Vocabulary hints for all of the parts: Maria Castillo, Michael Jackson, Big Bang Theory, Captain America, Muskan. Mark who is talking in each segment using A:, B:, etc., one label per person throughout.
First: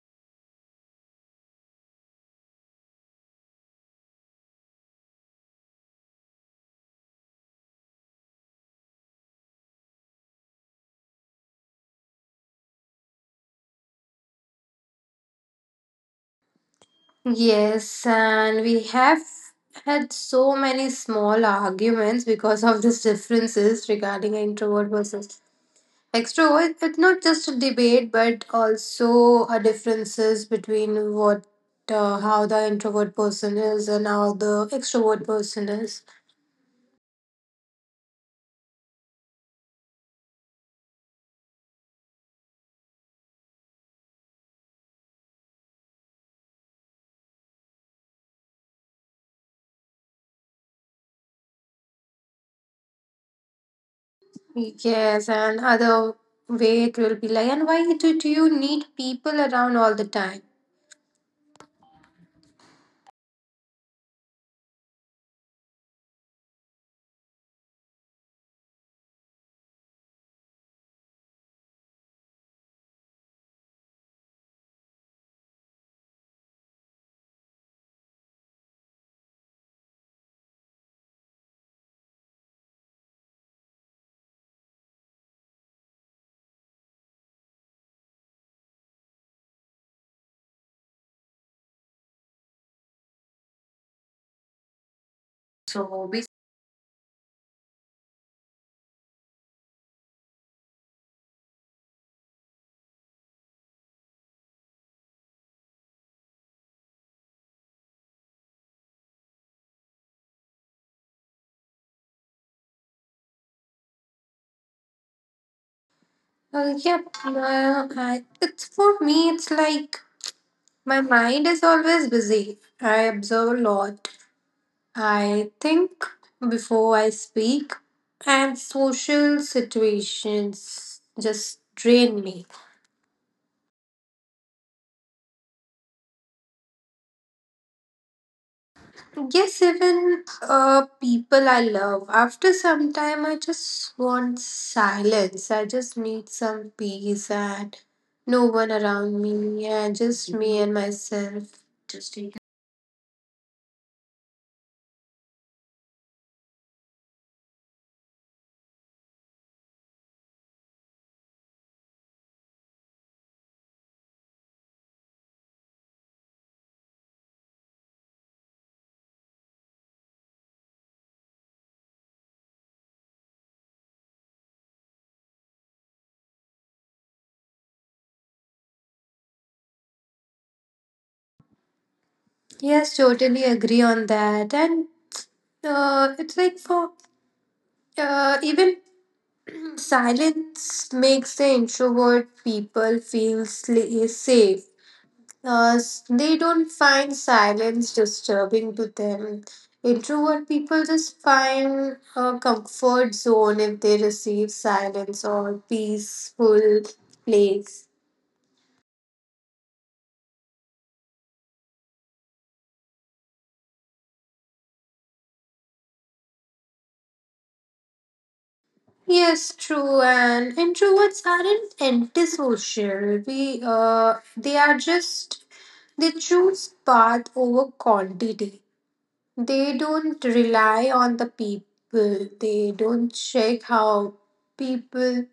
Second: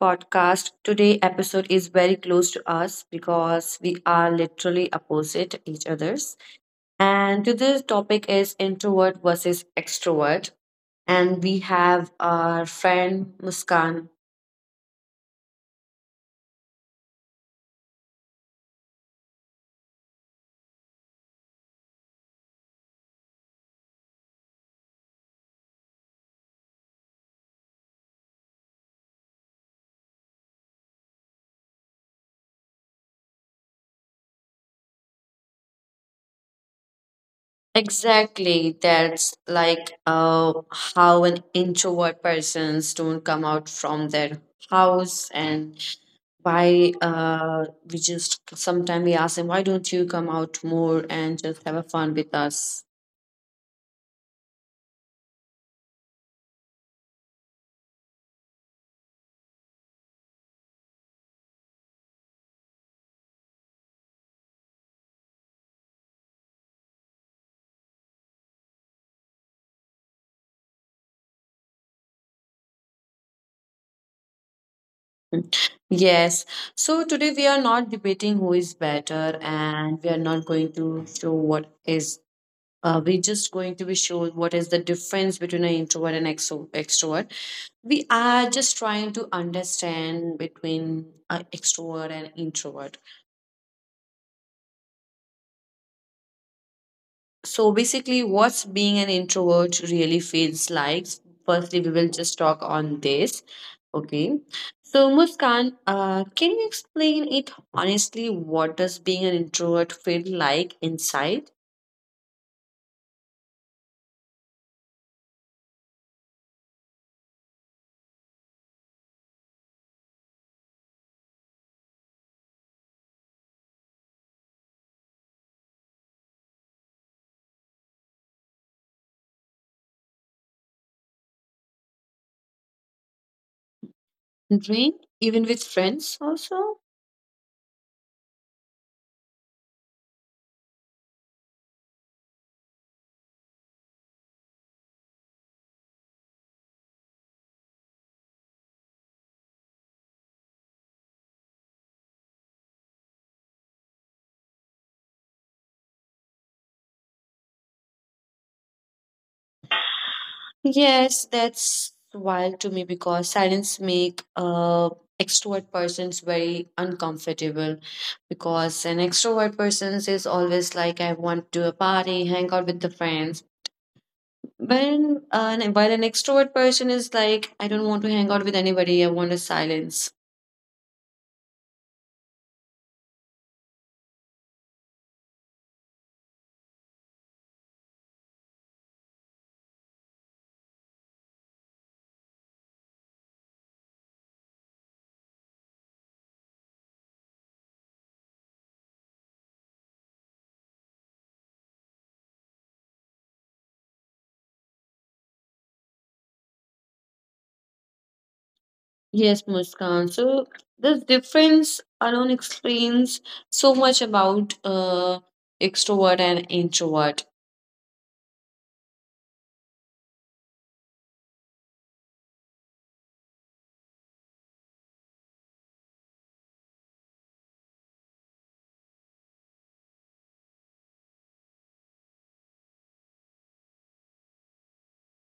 A: podcast. Today episode is very close to us because we are literally opposite each others. And today's topic is introvert versus extrovert. And we have our friend Muskan.
B: Yes, and we have had so many small arguments because of these differences regarding introvert versus extrovert. It's not just a debate, but also a differences between what how the introvert person is and how the extrovert person is.
A: Exactly. That's like how an introvert persons don't come out from their house, and why we just sometimes we ask them why don't you come out more and just have a fun with us.
B: Yes, and other way it will be like, and why did you need people around all the time?
A: Yes, so today we are not debating who is better, and we are not going to show what is we're just going to be show what is the difference between an introvert and extrovert. We are just trying to understand between extrovert and introvert.
B: So, we-
A: So basically what's being an introvert really feels like, firstly we will just talk on this. Okay, so muskan, can you explain it honestly what does being an introvert feel like inside?
B: yeah, it's for me, it's like my mind is always busy. I observe a lot. I think before I speak, and social situations just drain me.
A: And even with friends also.
B: Yes, even people I love. After some time, I just want silence. I just need some peace and no one around me, and just me and myself. Just take
A: Yes, that's wild to me because silence make extrovert persons very uncomfortable, because an extrovert person is always like I want to a party, hang out with the friends. When while an extrovert person is like I don't want to hang out with anybody, I want a silence.
B: yes, totally agree on that. And it's like for even silence makes the introvert people feel safe. They don't find silence disturbing to them. Introvert people just find a comfort zone if they receive silence or peaceful place.
A: Yes, Muskan. So this difference alone explains so much about extrovert and introvert.
B: Yes, true. And introverts aren't antisocial. We They are just they choose path over quantity. They don't rely on the people. They don't check how people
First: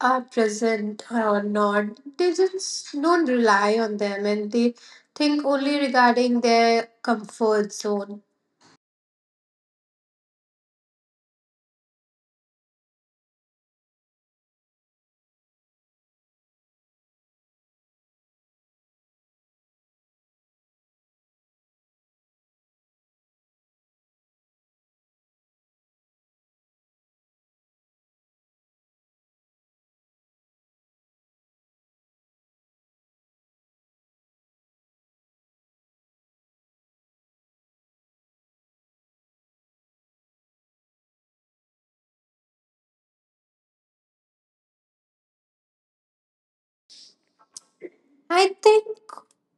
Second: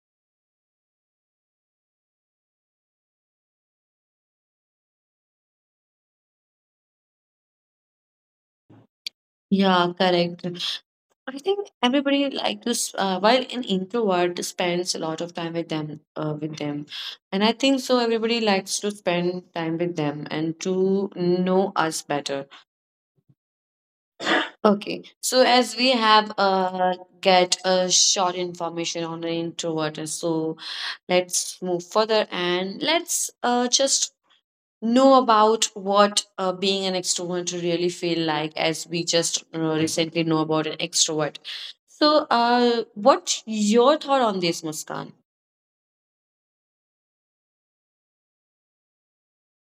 B: are present or not. They just don't rely on them and they think only regarding their comfort zone.
A: Yeah, correct. I think everybody like to, while an introvert spends a lot of time with them, with them, and I think so. Everybody likes to spend time with them and to know us better. Okay, so as we have get a short information on the introvert, and so let's move further, and let's just know about what being an extrovert really feel like, as we just recently know about an extrovert. So what your thought on this muskan?
B: I think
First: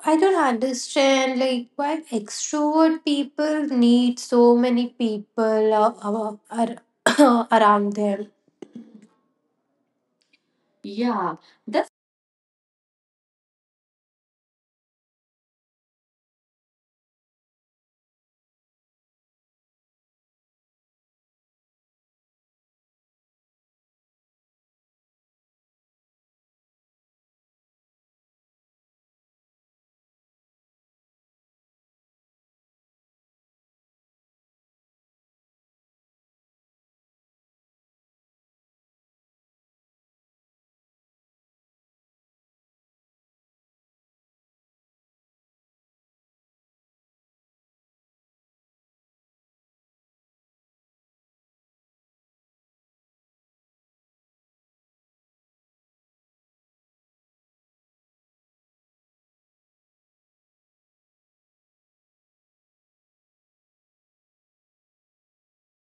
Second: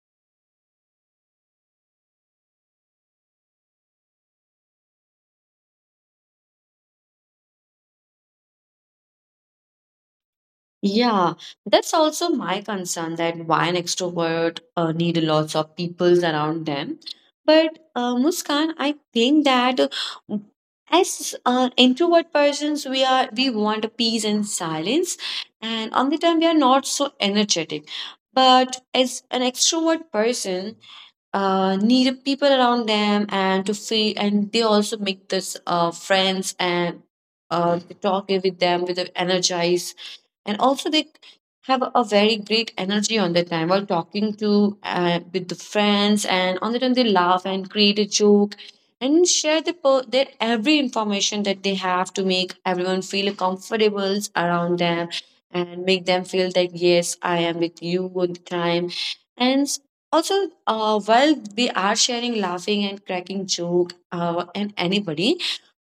B: I don't understand like why extrovert people need so many people around them.
A: Yeah,
B: Yeah,
A: that's also my concern that why an extrovert need lots of people around them. But Muskan, I think that as introvert persons, we want peace and silence, and on the time we are not so energetic. But as an extrovert person, need people around them and to feel, and they also make this friends, and they talk with them with the energize, and also they have a very great energy on the time while talking to with the friends, and on the time they laugh and create a joke, and share the their every information that they have to make everyone feel comfortable around them, and make them feel that yes I am with you all the time. And also, while we are sharing, laughing, and cracking joke, and anybody,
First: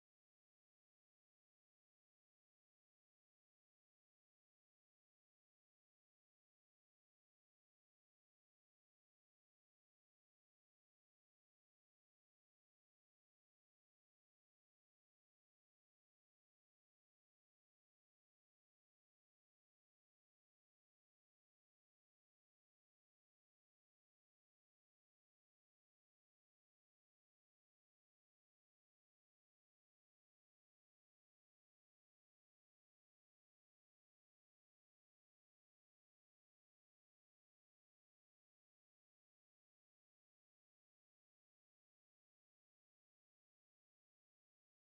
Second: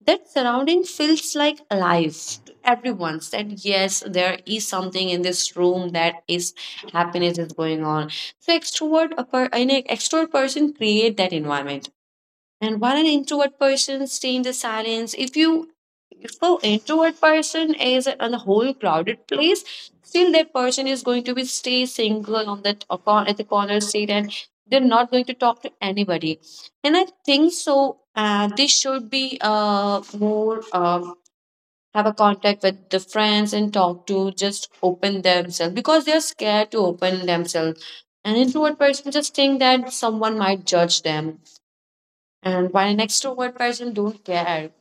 A: that surrounding feels like alive to everyone. That yes, there is something in this room that is happiness is going on. So extrovert, an extrovert person create that environment, and while an introvert person stay in the silence, if you if So introvert person is on a whole crowded place. Still, that person is going to be stay single on that at the corner seat, and they're not going to talk to anybody. And I think so. They should be more have a contact with the friends and talk to just open themselves because they're scared to open themselves. An introvert person just think that someone might judge them, and while an extrovert person don't care.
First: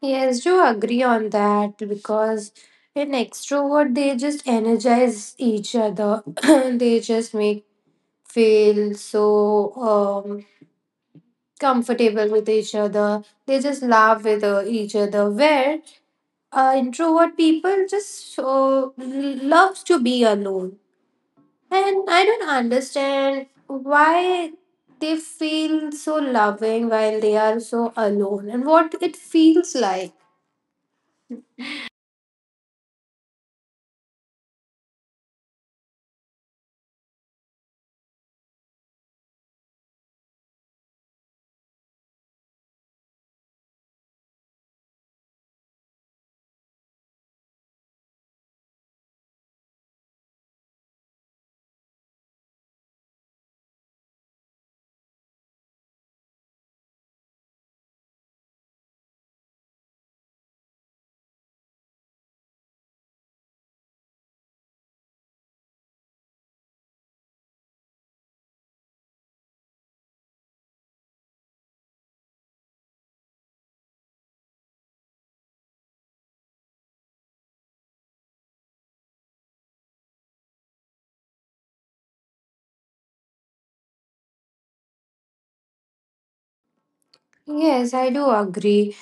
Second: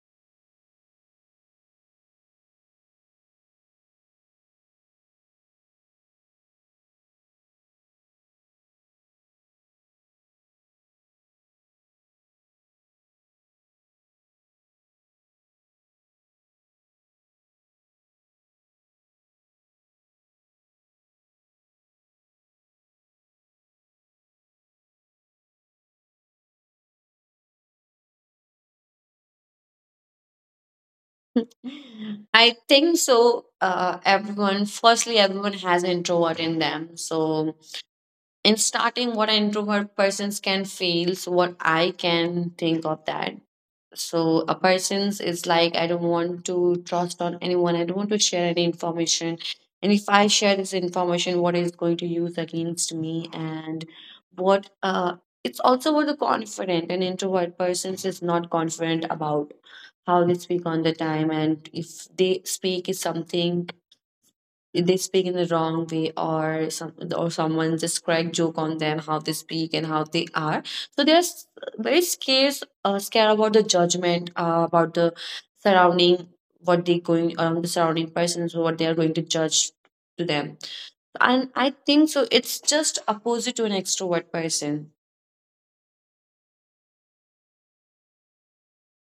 B: yes, do agree on that because in extrovert they just energize each other. They just make feel so um comfortable with each other. They just laugh with each other. Where introvert people just loves to be alone, and I don't understand why they feel so loving while they are so alone and what it feels like.
A: I think so. Everyone, firstly, everyone has introvert in them. So, in starting, what an introvert persons can feel, so what I can think of that, so a person's is like I don't want to trust on anyone, I don't want to share any information, and if I share this information what is going to use against me. And what uh, it's also what the confident. An introvert person is not confident about how they speak on the time, and if they speak is something they speak in the wrong way, or some or someone just crack joke on them how they speak and how they are. So they're very scared, scared about the judgment, about the surrounding, what they going around the surrounding persons what they are going to judge to them. And I think so it's just opposite to an extrovert person.
B: Yes, I do agree.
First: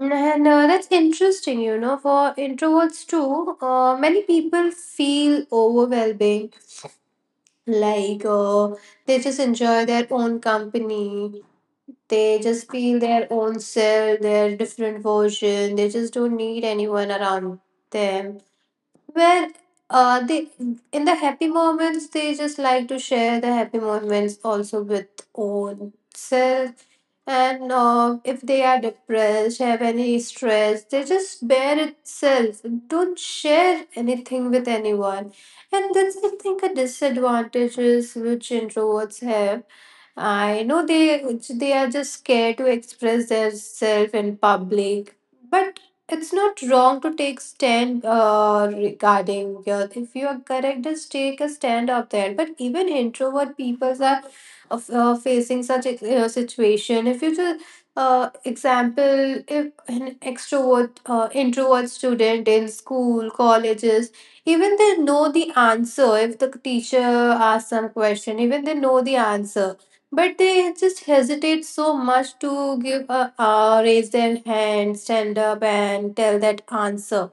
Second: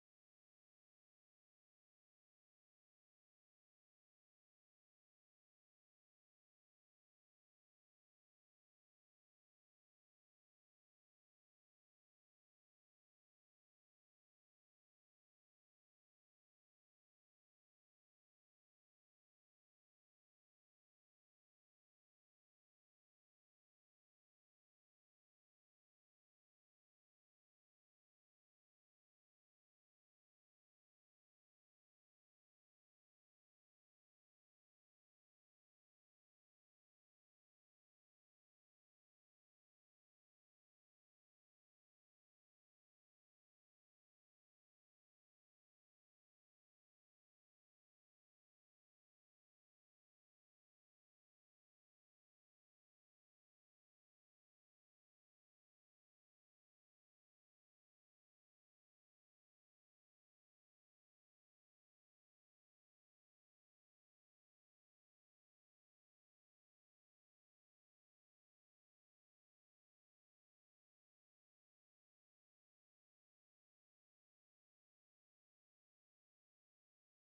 B: And that's interesting, you know, for introverts too. Many people feel overwhelming, like they just enjoy their own company, they just feel their own self, their different version, they just don't need anyone around them. Where they in the happy moments they just like to share the happy moments also with own self, and if they are depressed, have any stress, they just bear itself. Don't share anything with anyone, and that's I think a disadvantages which introverts have. I know they are just scared to express themselves in public, but it's not wrong to take stand regarding your. If you are correct, just take a stand up there. But even introvert people are facing such a situation. If you just example, if an extrovert introvert student in school colleges, even they know the answer. If the teacher asks some question, even they know the answer but they just hesitate so much to give a raise their hand stand up and tell that answer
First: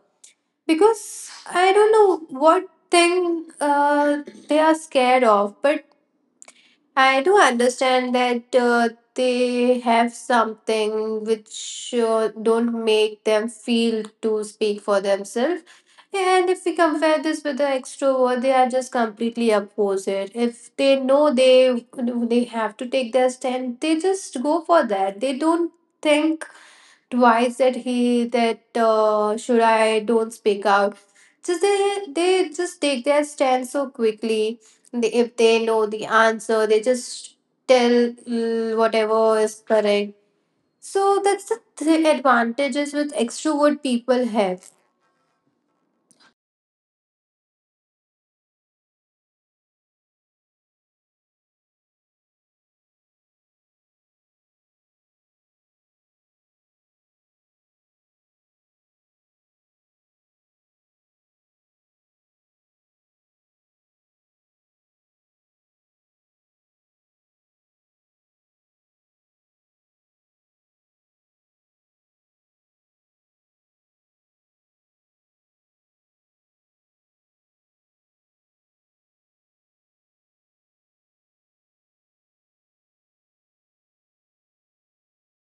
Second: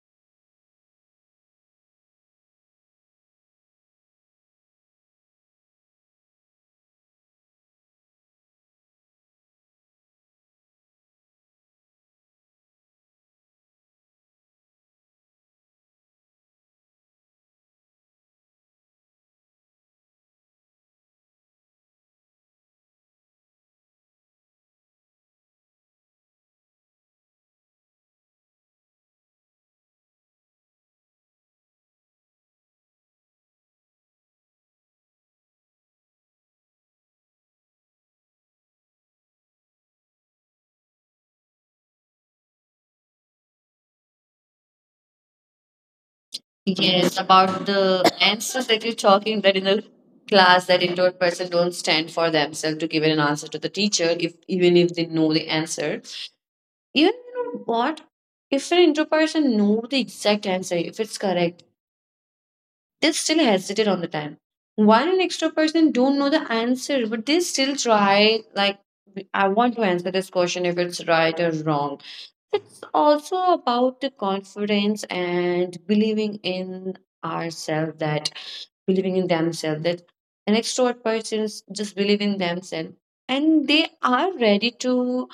B: because I don't know what thing uh, they are scared of. But I do understand that they have something which don't make them feel to speak for themselves. Yeah, and if we compare this with the extrovert, they are just completely opposite. If they know they have to take their stand, they just go for that. They don't think twice that he that should I don't speak out. Just they just take their stand so quickly. They, if they know the answer, they just tell mm, whatever is correct. So that's the advantages with extrovert people have.
A: Yes, about the answers that you're talking, that in the class that introvert person don't stand for themselves to give an answer to the teacher, if even if they know the answer. Even you know what? If an intro person know the exact answer, if it's correct, they still hesitate on the time. While an extra person don't know the answer, but they still try like I want to answer this question if it's right or wrong. It's also about the confidence and believing in ourselves, that believing in themselves that an extrovert person just believe in themselves, and they are ready to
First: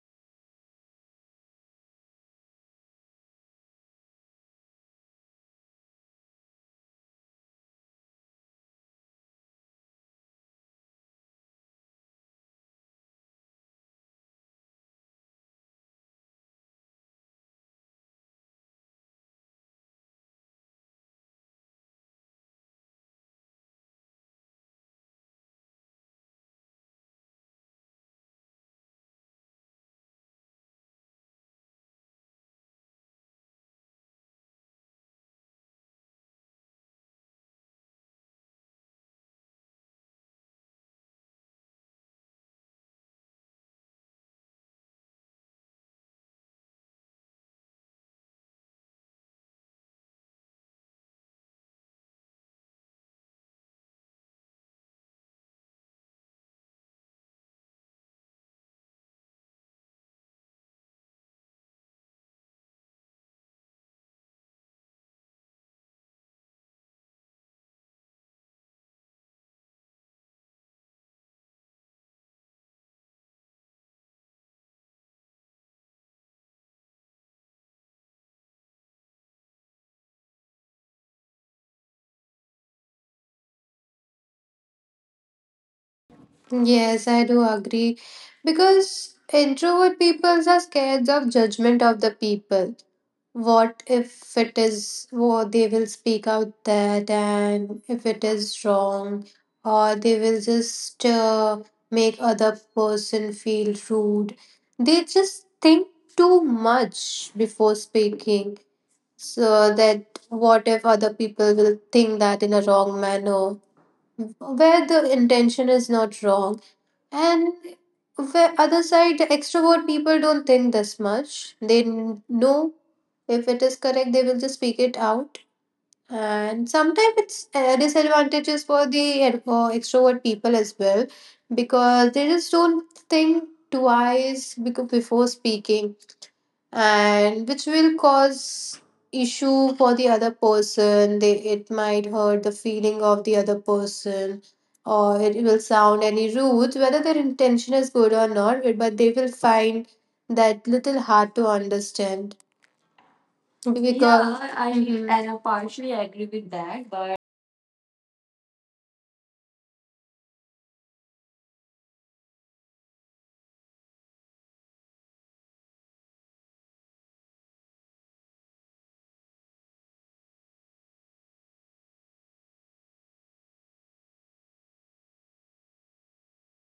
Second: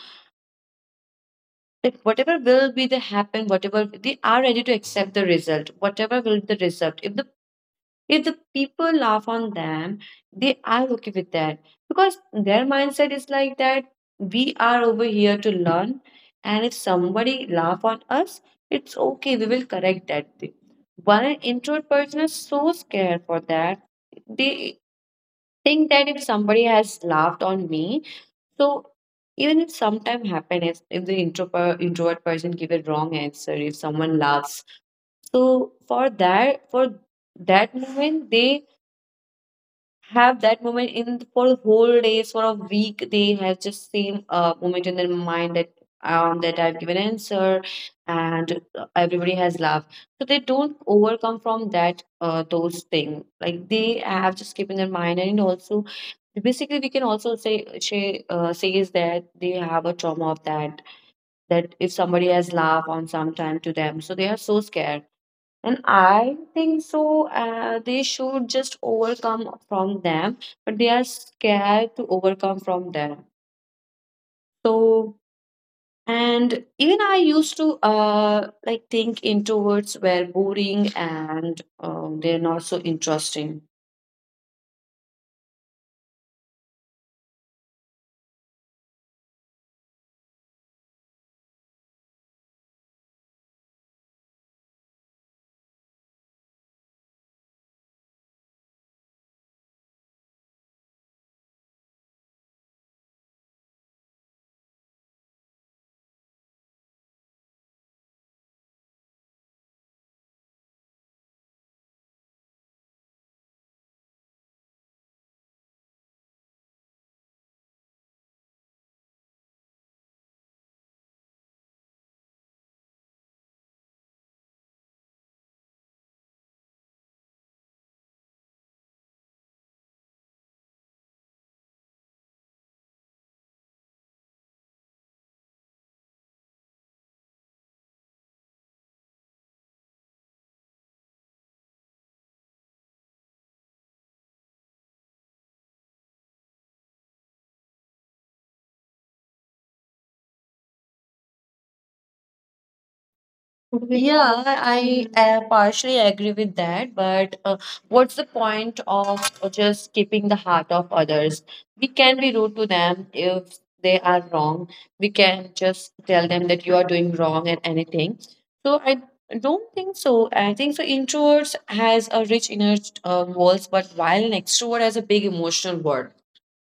A: that whatever will be the happen, whatever they are ready to accept the result, whatever will be the result, if the people laugh on them, they are okay with that, because their mindset is like that we are over here to learn, and if somebody laugh on us, it's okay we will correct that thing. While an introvert person is so scared for that, they think that if somebody has laughed on me, so even if sometime happiness, if the introvert person give a wrong answer, if someone laughs, so for that moment, they have that moment in for the whole days for a week, they have just same moment in their mind, that that I've given answer, and everybody has laughed. So they don't overcome from that those things, like they have just keep in their mind. And also basically we can also says that they have a trauma of that, that if somebody has laughed on sometime to them, so they are so scared. And I think so, they should just overcome from them, but they are scared to overcome from them. So, and even I used to like think introverts were boring and they're not so interesting.
B: Yes, I do agree. Because introvert peoples are scared of judgment of the people. What if it is what they will speak out that and if it is wrong or they will just make other person feel rude. They just think too much before speaking. So that what if other people will think that in a wrong manner where the intention is not wrong. And the other side, the extrovert people don't think this much. They know if it is correct, they will just speak it out. And sometimes it's disadvantages for extrovert people as well because they just don't think twice before speaking, and which will cause issue for the other person. They it might hurt the feeling of the other person or it will sound any rude whether their intention is good or not, but they will find that little hard to understand because
A: Yeah,
B: yeah,
A: I
B: mhm, and I partially
A: partially
B: agree
A: agree
B: with
A: with
B: that.
A: that.
B: But
A: But what's the point of just skipping the heart of others? We can be rude to them if they are wrong. We can just tell them that you are doing wrong and anything. So I don't think so. I think so. Introverts has a rich inner walls, but while an extrovert has a big emotional world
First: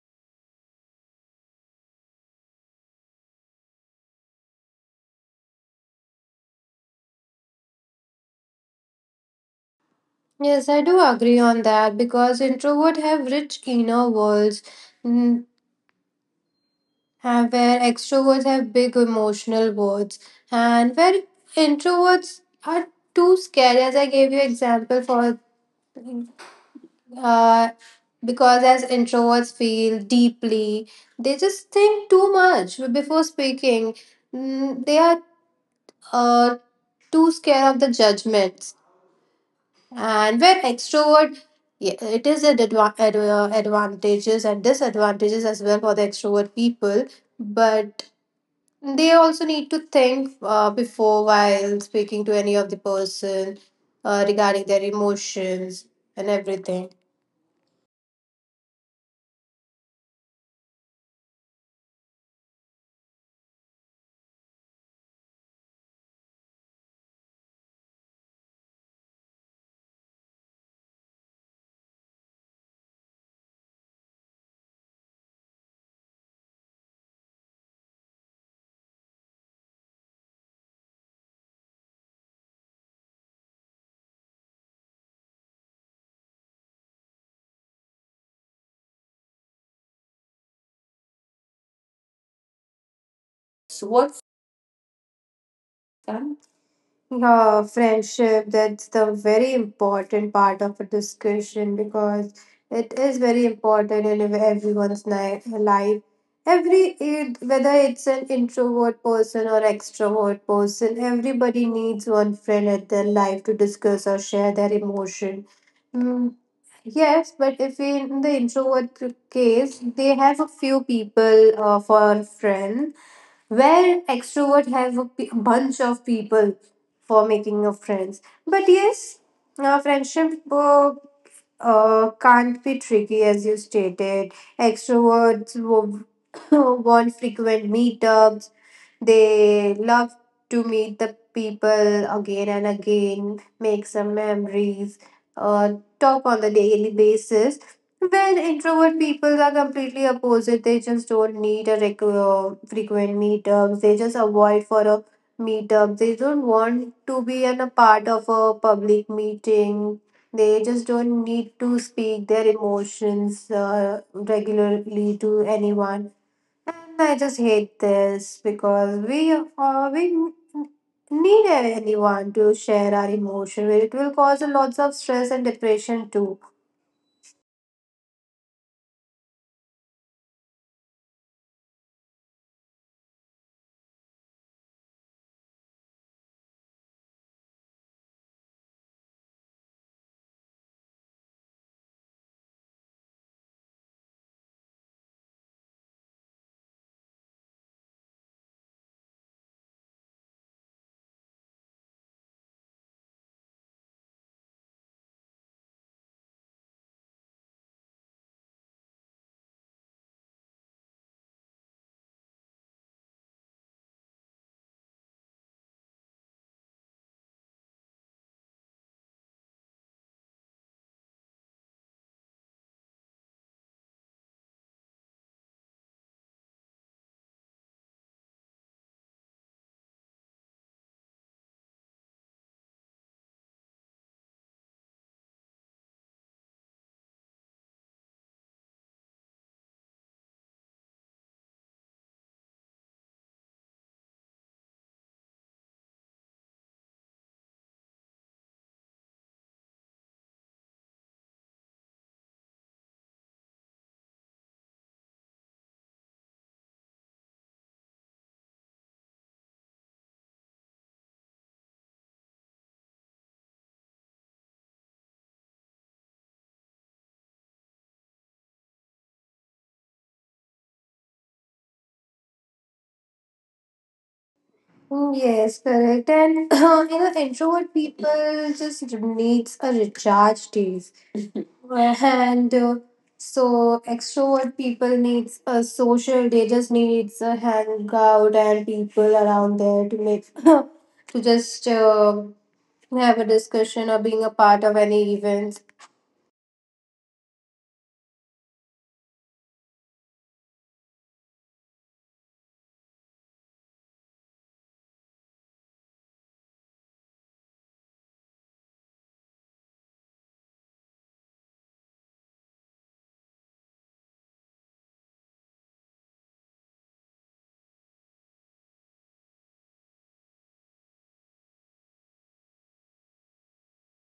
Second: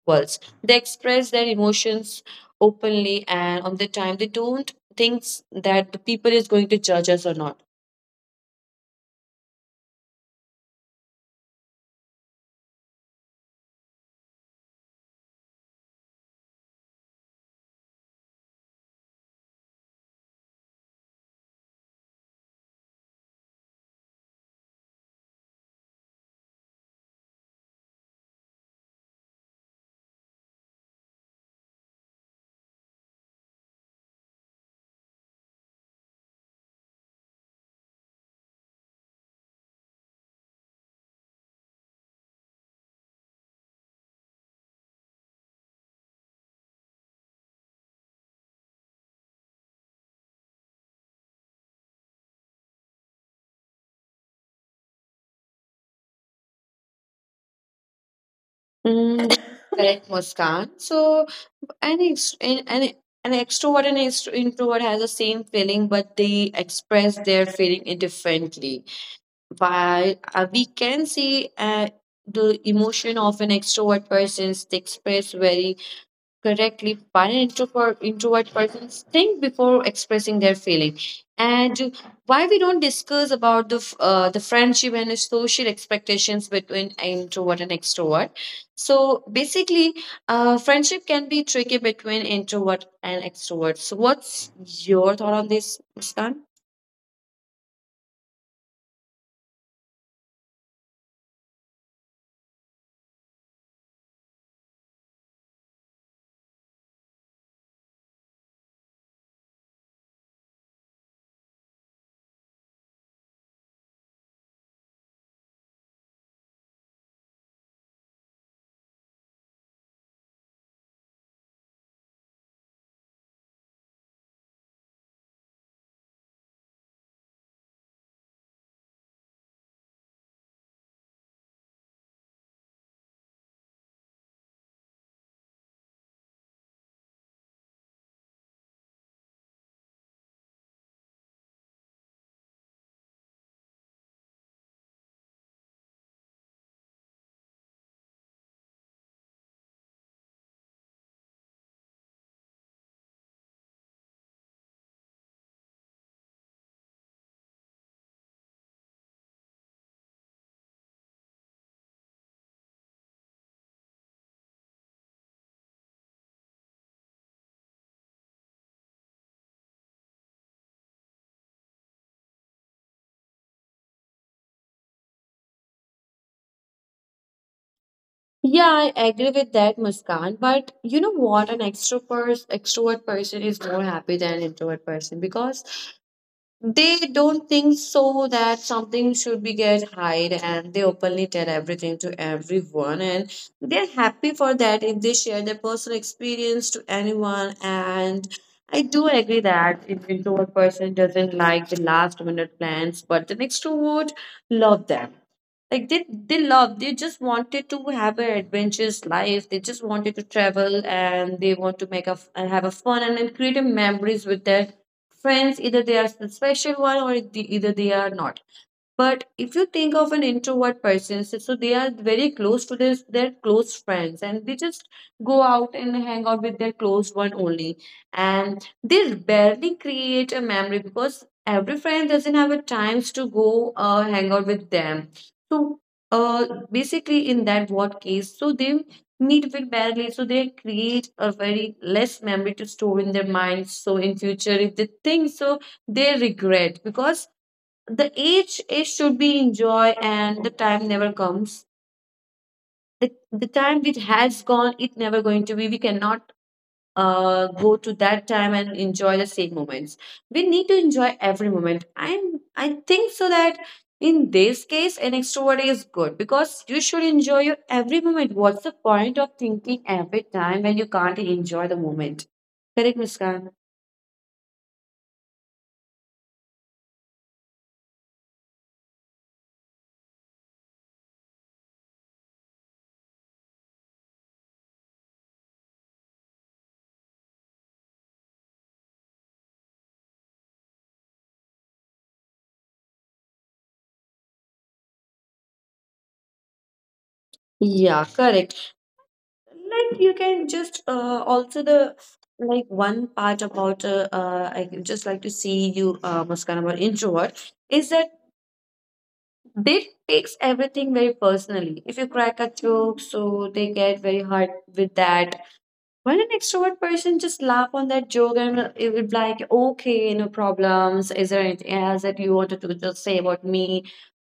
A: worlds. They express their emotions openly, and on the time, they don't think that the people is going to judge us or not.
B: yes, I do agree on that because introvert have rich inner worlds. Mm, where extroverts have big emotional words, and where introverts are too scared as I gave you example for uh, because as introverts feel deeply they just think too much before speaking. Mm, they are uh, too scared of the judgments. And where extrovert yeah, it is a advantages and disadvantages as well for the extrovert people, but they also need to think before while speaking to any of the person regarding their emotions and everything.
A: Mm, Correct, Muskan. So, an ex- an extrovert and introvert has the same feeling, but they express their feeling differently. While we can see the emotion of an extrovert person is expressed very correctly, but an introvert persons think before expressing their feeling. And why we don't discuss about the the friendship and the social expectations between introvert and extrovert? So basically friendship can be tricky between introvert and extrovert, so
B: So what's
A: what's your thought on this Muskan?
B: done? Friendship, that's the very important part of a discussion because it is very important in everyone's life. every Whether it's an introvert person or extrovert person, everybody needs one friend at their life to discuss or share their emotion. Mm, yes, but if in the introvert case, they have a few people for friends, where extrovert have bunch of people for making of friends. But yes, friendship can't be tricky as you stated. Extroverts want frequent meetups. They love to meet the people again and again, make some memories, uh, talk on the daily basis. When introvert people are completely opposite, they just don't need a frequent meetups. They just avoid for a meetup. They don't want to be in a part of a public meeting. They just don't need to speak their emotions regularly to anyone. And I just hate this because we need anyone to share our emotion. It will cause a lots of stress and depression too.
A: Yeah, I agree with that, Muskan. But you know what? An extrovert person is more happy than an introvert person, because they don't think so that something should be get hide, and they openly tell everything to everyone, and they're happy for that if they share their personal experience to anyone. And I do agree that if introvert person doesn't like the last minute plans, but the extrovert love them. Like they love, they just wanted to have an adventurous life. They just wanted to travel, and they want to make and have a fun, and then create a memories with their friends. Either they are the special one or the, either they are not. But if you think of an introvert person, so so they are very close to this, their close friends, and they just go out and hang out with their close one only. And they barely create a memory because every friend doesn't have a times to go hang out with them. So uh, basically, in that what case, so they meet with barely, so they create a very less memory to store in their minds. So in future, if they think so, they regret because the age it should be enjoy and the time never comes the time which has gone it never going to be we cannot go to that time and enjoy the same moments. We need to enjoy every moment. I think so that in this case an extrovert is good because you should enjoy your every moment. What's the point of thinking every time when you can't enjoy the moment? Correct, Muskan.
B: Mm, yes, correct. And you know, introvert people just needs a recharge days, and so extrovert people needs a social. They just needs a hangout and people around there to make to just. Have a discussion or being a part of any events.
A: Yeah, correct. Like you can just also the like one part about I would just like to see you Muskan about introvert is that they takes everything very personally. If you crack a joke, so they get very hard with that. Well, an extrovert person just laugh on that joke and it would be like, okay, no problems. Is there anything else that you wanted to just say about me?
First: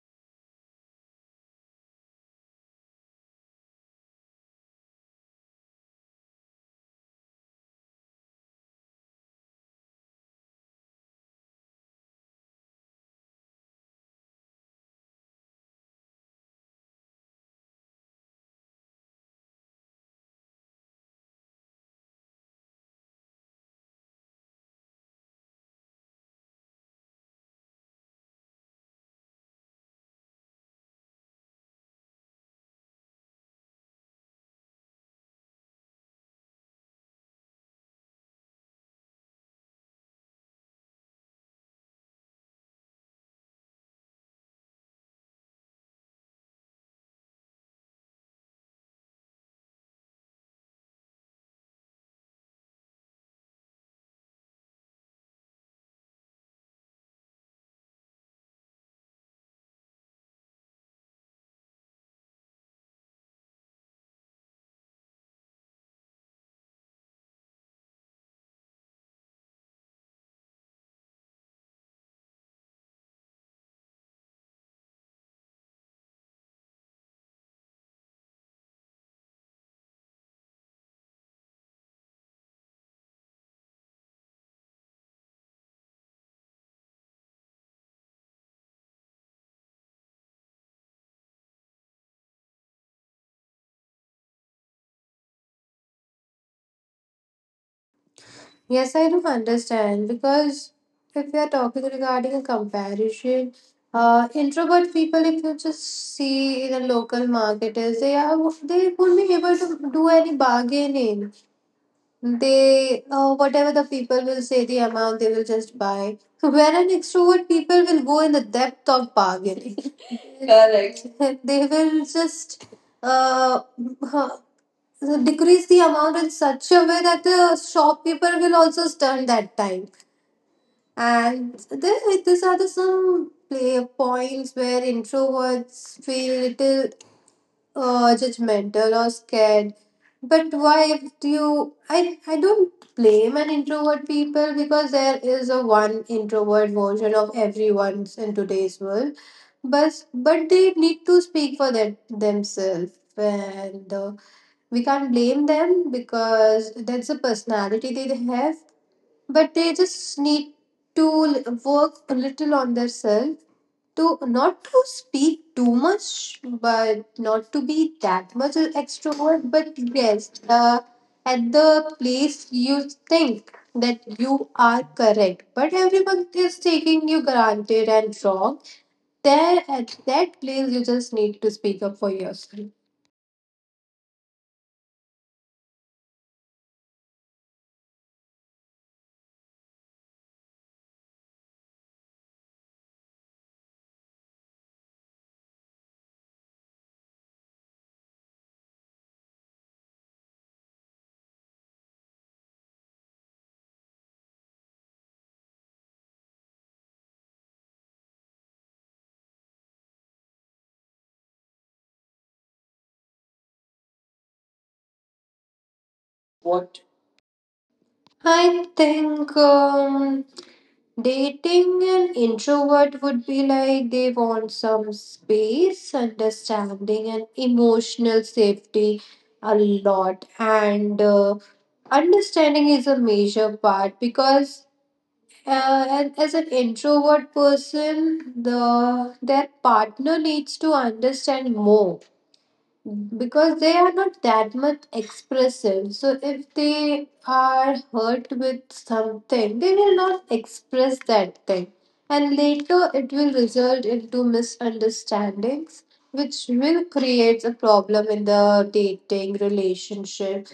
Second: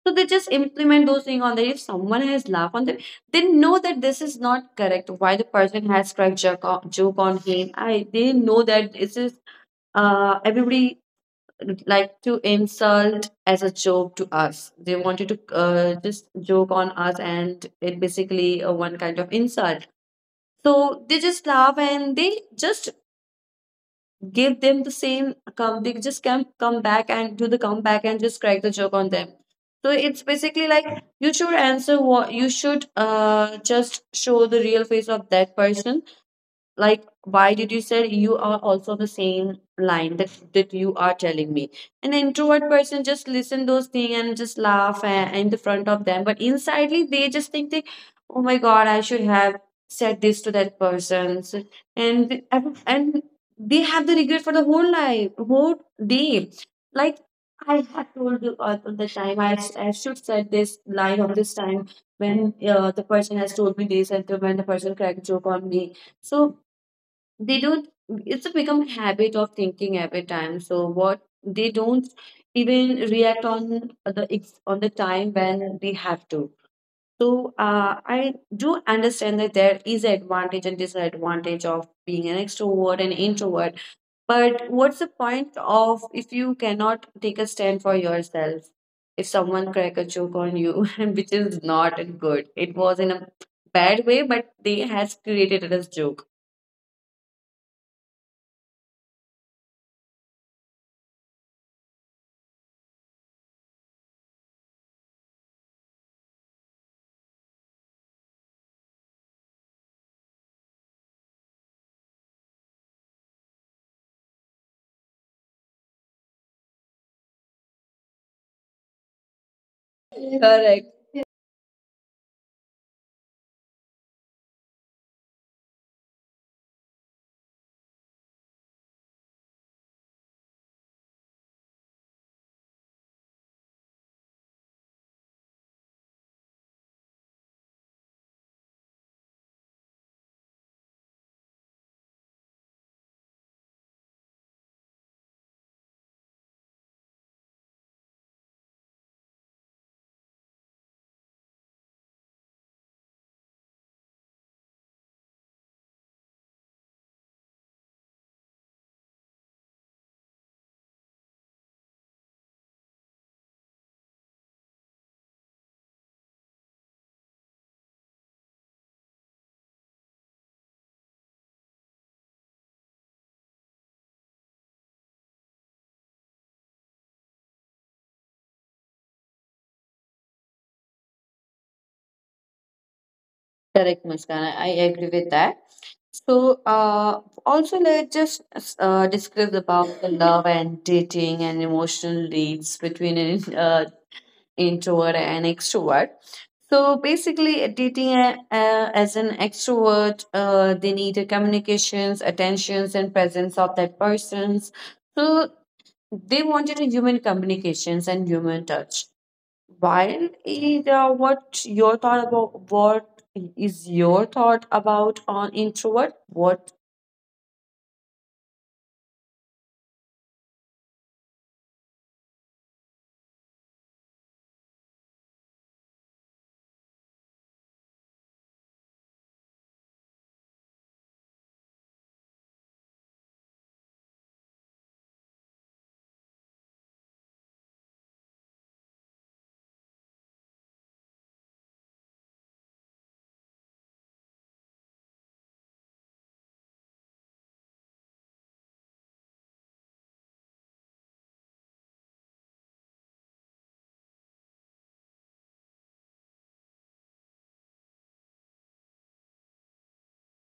A: So they just implement those things on there. If someone has laughed on them, they know that this is not correct. Why the person has cracked joke on, joke on him? I they know that this is everybody like to insult as a joke to us. They wanted to just joke on us, and it basically one kind of insult. So they just laugh and they just give them the same come they just come back and do the comeback and just crack the joke on them. So it's basically like you should answer what you should just show the real face of that person, like why did you say you are also the same line that you are telling me. An introvert person just listen those things and just laugh and, in the front of them, but insidely they just think they oh my god I should have said this to that person. So, and and they have the regret for the whole life whole day like I had told you all the time. I should said this line on this time when the person has told me this and when the person cracked joke on me. So they don't it's a become a habit of thinking every time so what they don't even react on the on the time when they have to. So I do understand that there is an advantage and disadvantage of being an extrovert and introvert, but what's the point of if you cannot take a stand for yourself if someone crack a joke on you which is not good. It was in a bad way, but they has created it as joke.
B: Yes, I do understand because if we are talking regarding a comparison, introvert people, if you just see in a local market, is they won't be able to do any bargaining. They whatever the people will say the amount they will just buy. Whereas extrovert people will go in the depth of bargaining.
A: Correct.
B: Correct. They will just uh, so, decrease the amount in such a way that the shopkeeper will also stun that time. And there, these are the some play points where introverts feel little judgmental or scared. But why if you I don't blame an introvert people because there is a one introvert version of everyone's in today's world. But they need to speak for that themselves. And we can't blame them because that's the personality they have, but they just need to work a little on themselves to not to speak too much but not to be that much a extrovert. But yes, at the place you think that you are correct but everyone is taking you granted and wrong, there at that place you just need to speak up for yourself.
A: Correct, Muskan. I agree with that. So, also let's just discuss about the love and dating and emotional needs between an introvert and extrovert. So, basically, dating as an extrovert, they need a communications, attentions, and presence of that persons. So, they wanted a human communications and human touch. Wild is what your thought about what is your thought about on introvert? What?
B: What? I think dating an introvert would be like they want some space, understanding, and emotional safety a lot. And understanding is a major part because. And as an introvert person, the their partner needs to understand more because they are not that much expressive. So if they are hurt with something, they will not express that thing. And later it will result into misunderstandings, which will create a problem in the dating relationship.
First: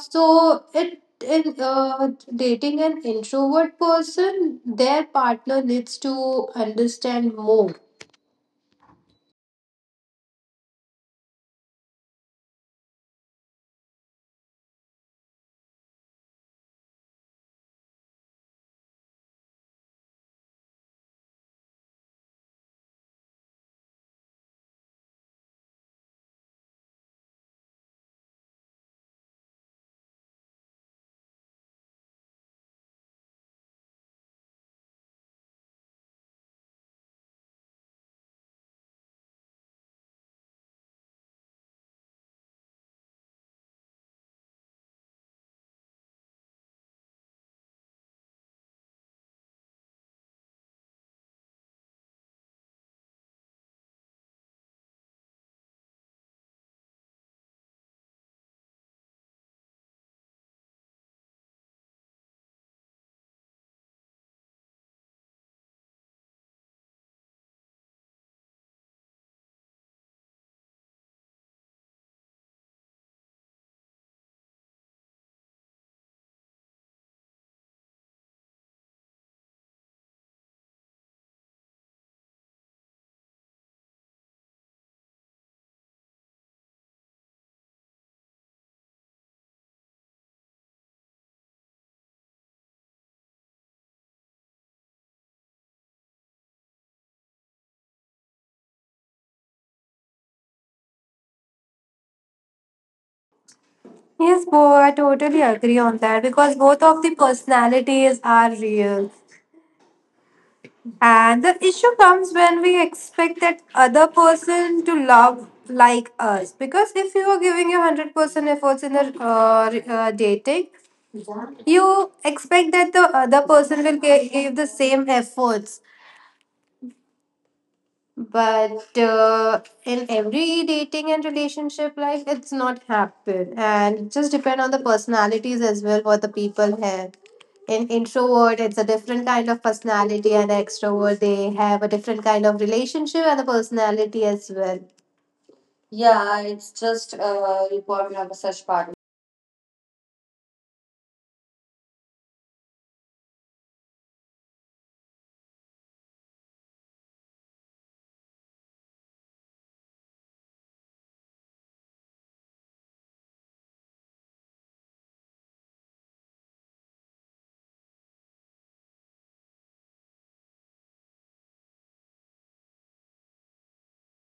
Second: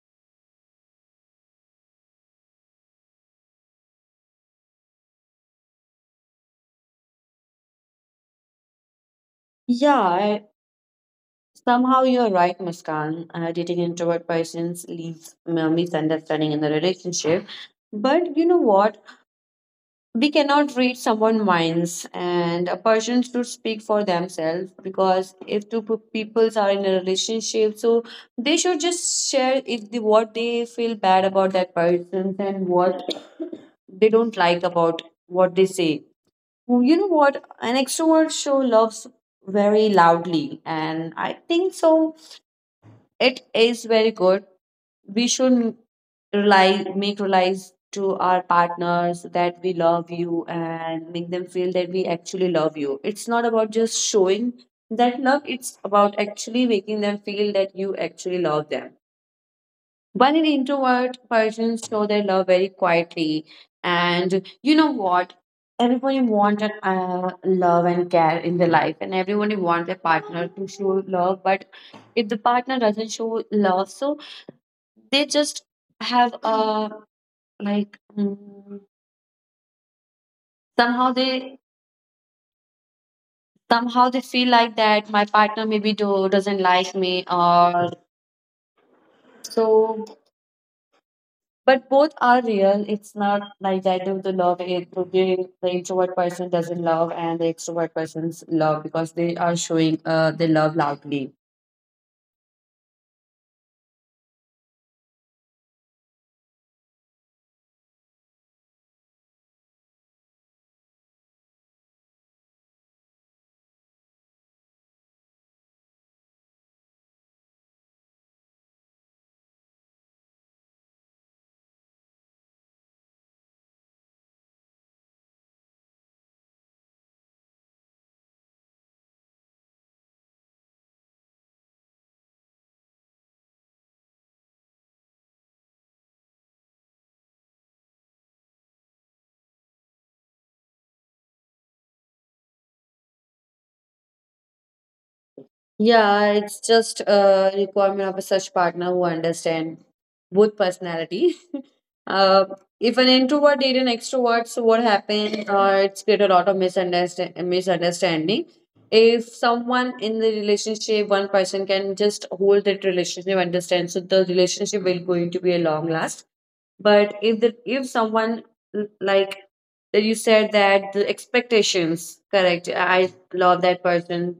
B: So it in dating an introvert person, their partner needs to understand more.
A: Yeah, somehow you're right, Muskan. Dating introvert persons leaves misunderstanding in the relationship. But you know what? We cannot read someone's minds, and a person should speak for themselves because if two people are in a relationship, so they should just share if the, what they feel bad about that person and what they don't like about what they say. Well, you know what? An extrovert show loves very loudly, and I think so. It is very good. We should rely make realize to our partners that we love you and make them feel that we actually love you. It's not about just showing that love, it's about actually making them feel that you actually love them. While an introvert persons show their love very quietly, and you know what? Everybody wants love and care in their life, and everybody wants their partner to show love. But if the partner doesn't show love, so they just have a like somehow they somehow they feel like that my partner maybe doesn't like me or so. But both are real. It's not like negative the love it. To the introvert person doesn't love, and the extrovert persons love because they are showing they love loudly.
B: Yes, Bo, I totally agree on that because both of the personalities are real. And the issue comes when we expect that other person to love like us. Because if you are giving your 100% efforts in a dating, you expect that the other person will give the same efforts. But in every dating and relationship life it's not happen and it just depend on the personalities as well what the people have. In introvert it's a different kind of personality, and extrovert they have a different kind of relationship and the personality as well.
A: Yeah,
B: Yeah,
A: it's
B: it's
A: just
B: just
A: a
B: important
A: requirement
B: got to
A: of a
B: have
A: such
B: such
A: partner
B: part.
A: who understand both personality. uh, if an introvert date an extrovert, so what happened? It's create a lot of misunderstanding. If someone in the relationship, one person can just hold that relationship, understand, so the relationship will going to be a long last. But if the if someone like that you said that the expectations correct I love that person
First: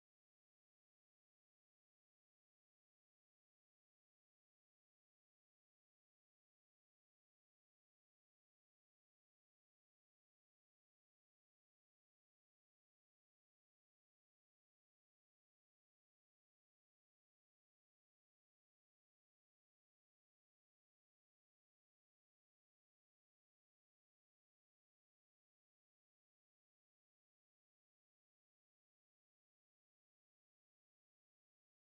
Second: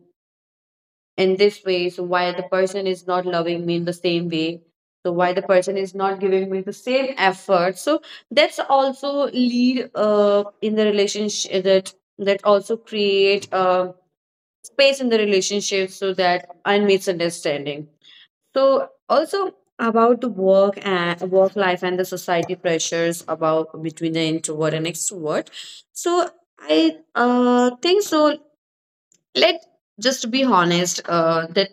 A: in this way, so why the person is not loving me in the same way, so why the person is not giving me the same effort? So that's also lead in the relationship that that also create space in the relationship so that and misunderstanding. So also about the work and work life and the society pressures about between the introvert and extrovert. So I think so let just be honest that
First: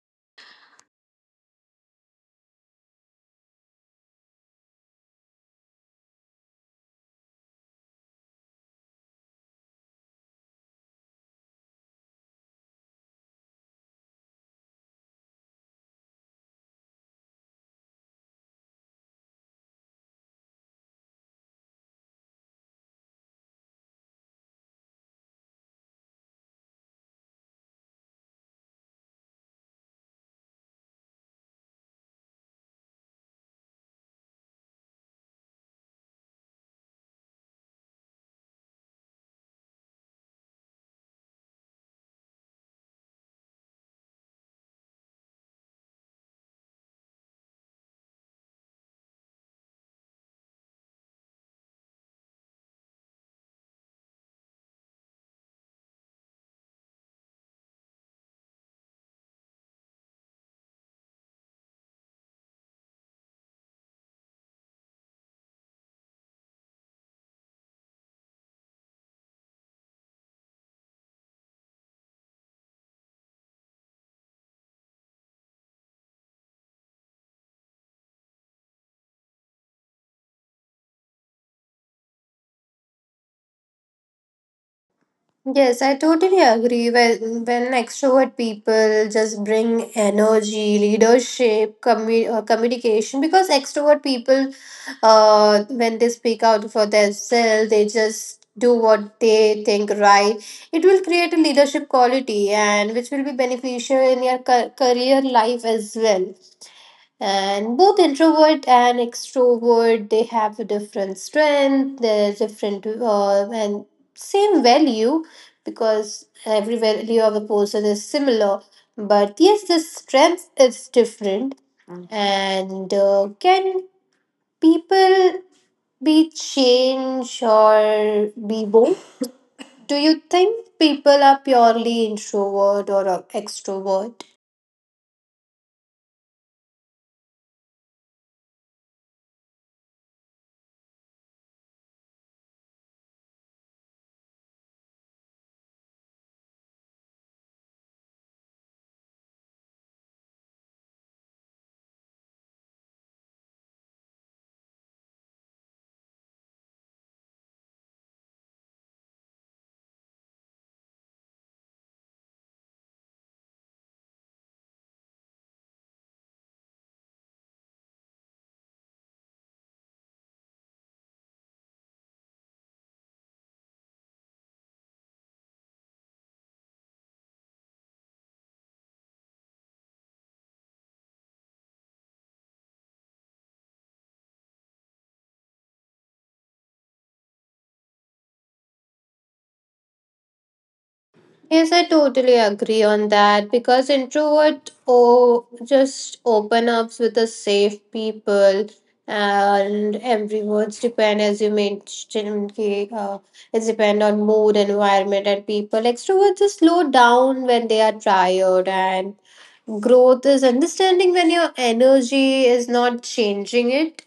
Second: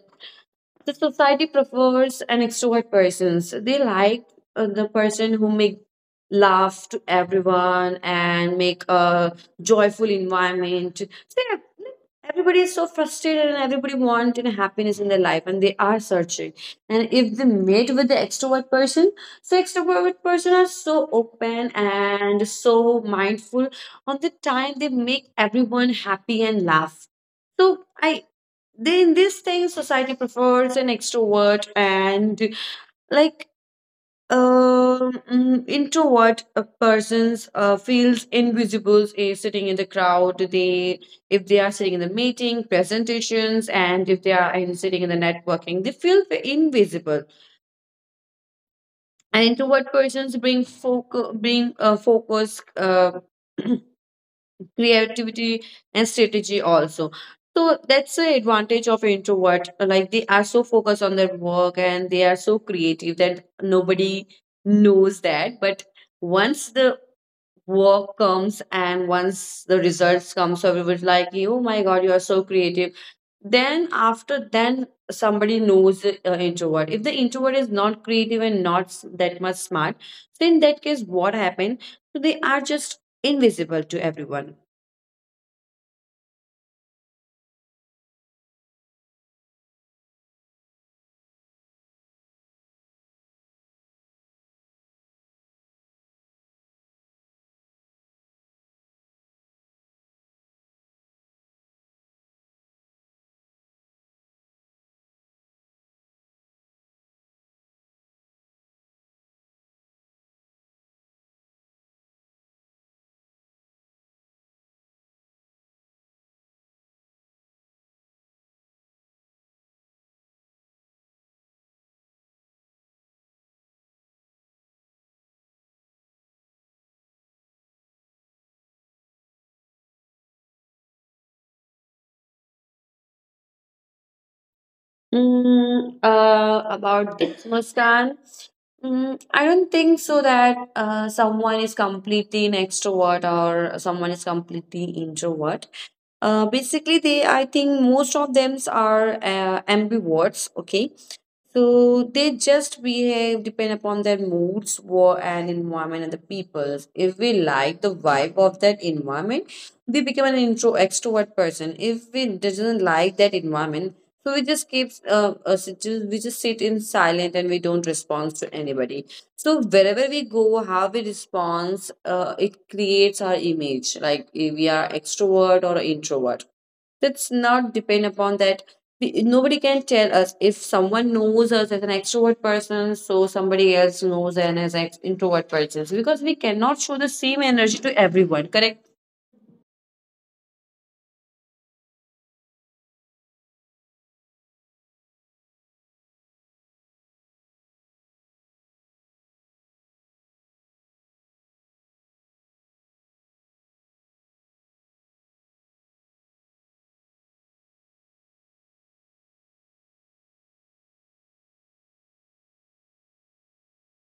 A: the society prefers an extrovert person. So they like the person who make laugh to everyone and make a joyful environment. So yeah, like, everybody is so frustrated and everybody want you know, happiness in their life and they are searching. And if they meet with the extrovert person, so extrovert person are so open and so mindful on the time they make everyone happy and laugh. So I then in this thing society prefers an extrovert and like introvert persons feels invisible sitting in the crowd they if they are sitting in the meeting presentations and if they are in, sitting in the networking they feel invisible. And introvert persons bring focus creativity and strategy also. So that's the advantage of introvert, like they are so focused on their work and they are so creative that nobody knows that. But once the work comes and once the results come, so everyone's like oh my god you are so creative. Then after then somebody knows the introvert. If the introvert is not creative and not that much smart, then in that case what happened? So they are just invisible to everyone.
B: Yes, I totally agree. Well, when extrovert people just bring energy, leadership, communication, because extrovert people, when they speak out for themselves, they just do what they think right. It will create a leadership quality and which will be beneficial in your career life as well. And both introvert and extrovert they have a different strength, they're different and same value because every value of a person is similar, but yes the strength is different. And can people be change or be both? Do you think people are purely introvert or extrovert?
A: Mm, about this Muskan, I don't think so that someone is completely an extrovert or someone is completely introvert. Basically, they I think most of them are ambiverts. Okay, so they just behave depend upon their moods, war and environment and the peoples. If we like the vibe of that environment, we become an intro extrovert person. If we doesn't like that environment, so we just keep we just sit in silent and we don't respond to anybody. So wherever we go, how we respond, it creates our image, like if we are extrovert or introvert. That's not depend upon that. Nobody can tell us if someone knows us as an extrovert person, so somebody else knows and as an introvert person because we cannot show the same energy to everyone. Correct?
B: Yes, I totally agree on that because introvert oh just open up with the safe people, and everyone's depend as you mentioned it's depend on mood, environment and people. Extroverts just slow down when they are tired and growth is understanding when your energy is not changing it.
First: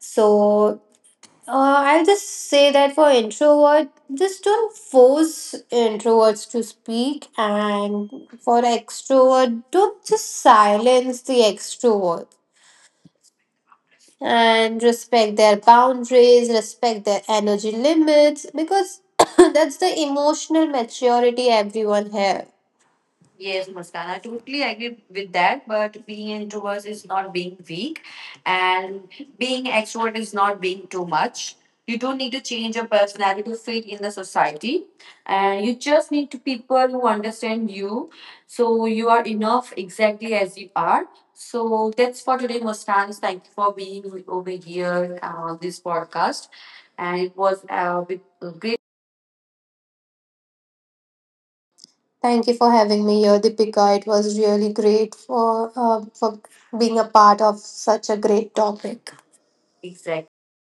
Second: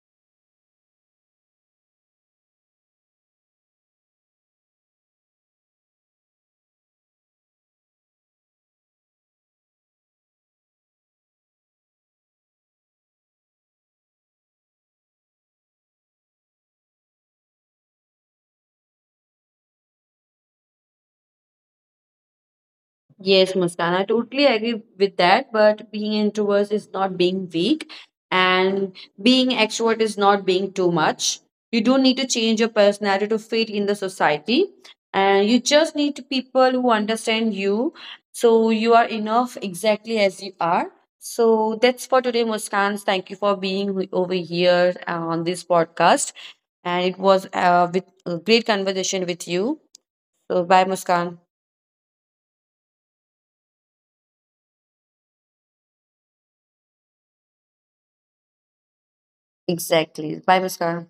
B: So I'll just say that for introvert, just don't force introverts to speak, and for extrovert, don't just silence the extrovert, and respect their boundaries, respect their energy limits, because that's the emotional maturity everyone has.
A: Yes,
B: Yes,
A: Muskan, I
B: Muskan, I
A: totally
B: totally
A: agree
B: agree
A: with
B: with
A: that.
B: that.
A: But
B: But
A: being
B: being
A: introverts
B: introvert
A: is
B: is
A: not
B: not
A: being
B: being
A: weak,
B: weak,
A: and
B: and
A: being
B: being
A: extrovert
B: extrovert
A: is
B: is
A: not
B: not
A: being
B: being
A: too
B: too
A: much.
B: much.
A: You
B: You
A: don't need
B: don't
A: to
B: need to
A: change your
B: change your
A: personality to
B: personality to
A: fit
B: fit
A: in the
B: in the
A: society,
B: society,
A: and you
B: and you
A: just
B: just
A: need
B: need to
A: people
B: people
A: who
B: who
A: understand
B: understand
A: you.
B: you.
A: So
B: So
A: you are
B: you are
A: enough
B: enough
A: exactly
B: exactly
A: as you
B: as you
A: are.
B: are.
A: So
B: So
A: that's
B: that's
A: for
B: for
A: today,
B: today,
A: Muskan.
B: Muskan.
A: Thank you
B: Thank you
A: for
B: for
A: being
B: being
A: over
B: over
A: here
B: here
A: on
B: on
A: this
B: this
A: podcast,
B: podcast,
A: and it
B: and it
A: was
B: was
A: with
B: with
A: a great
B: great.
A: conversation with you. So bye, Muskan.
B: Thank you for having me here, Deepika. It was really great for being a part of such a great topic.
A: Exactly. Bye, Muskan.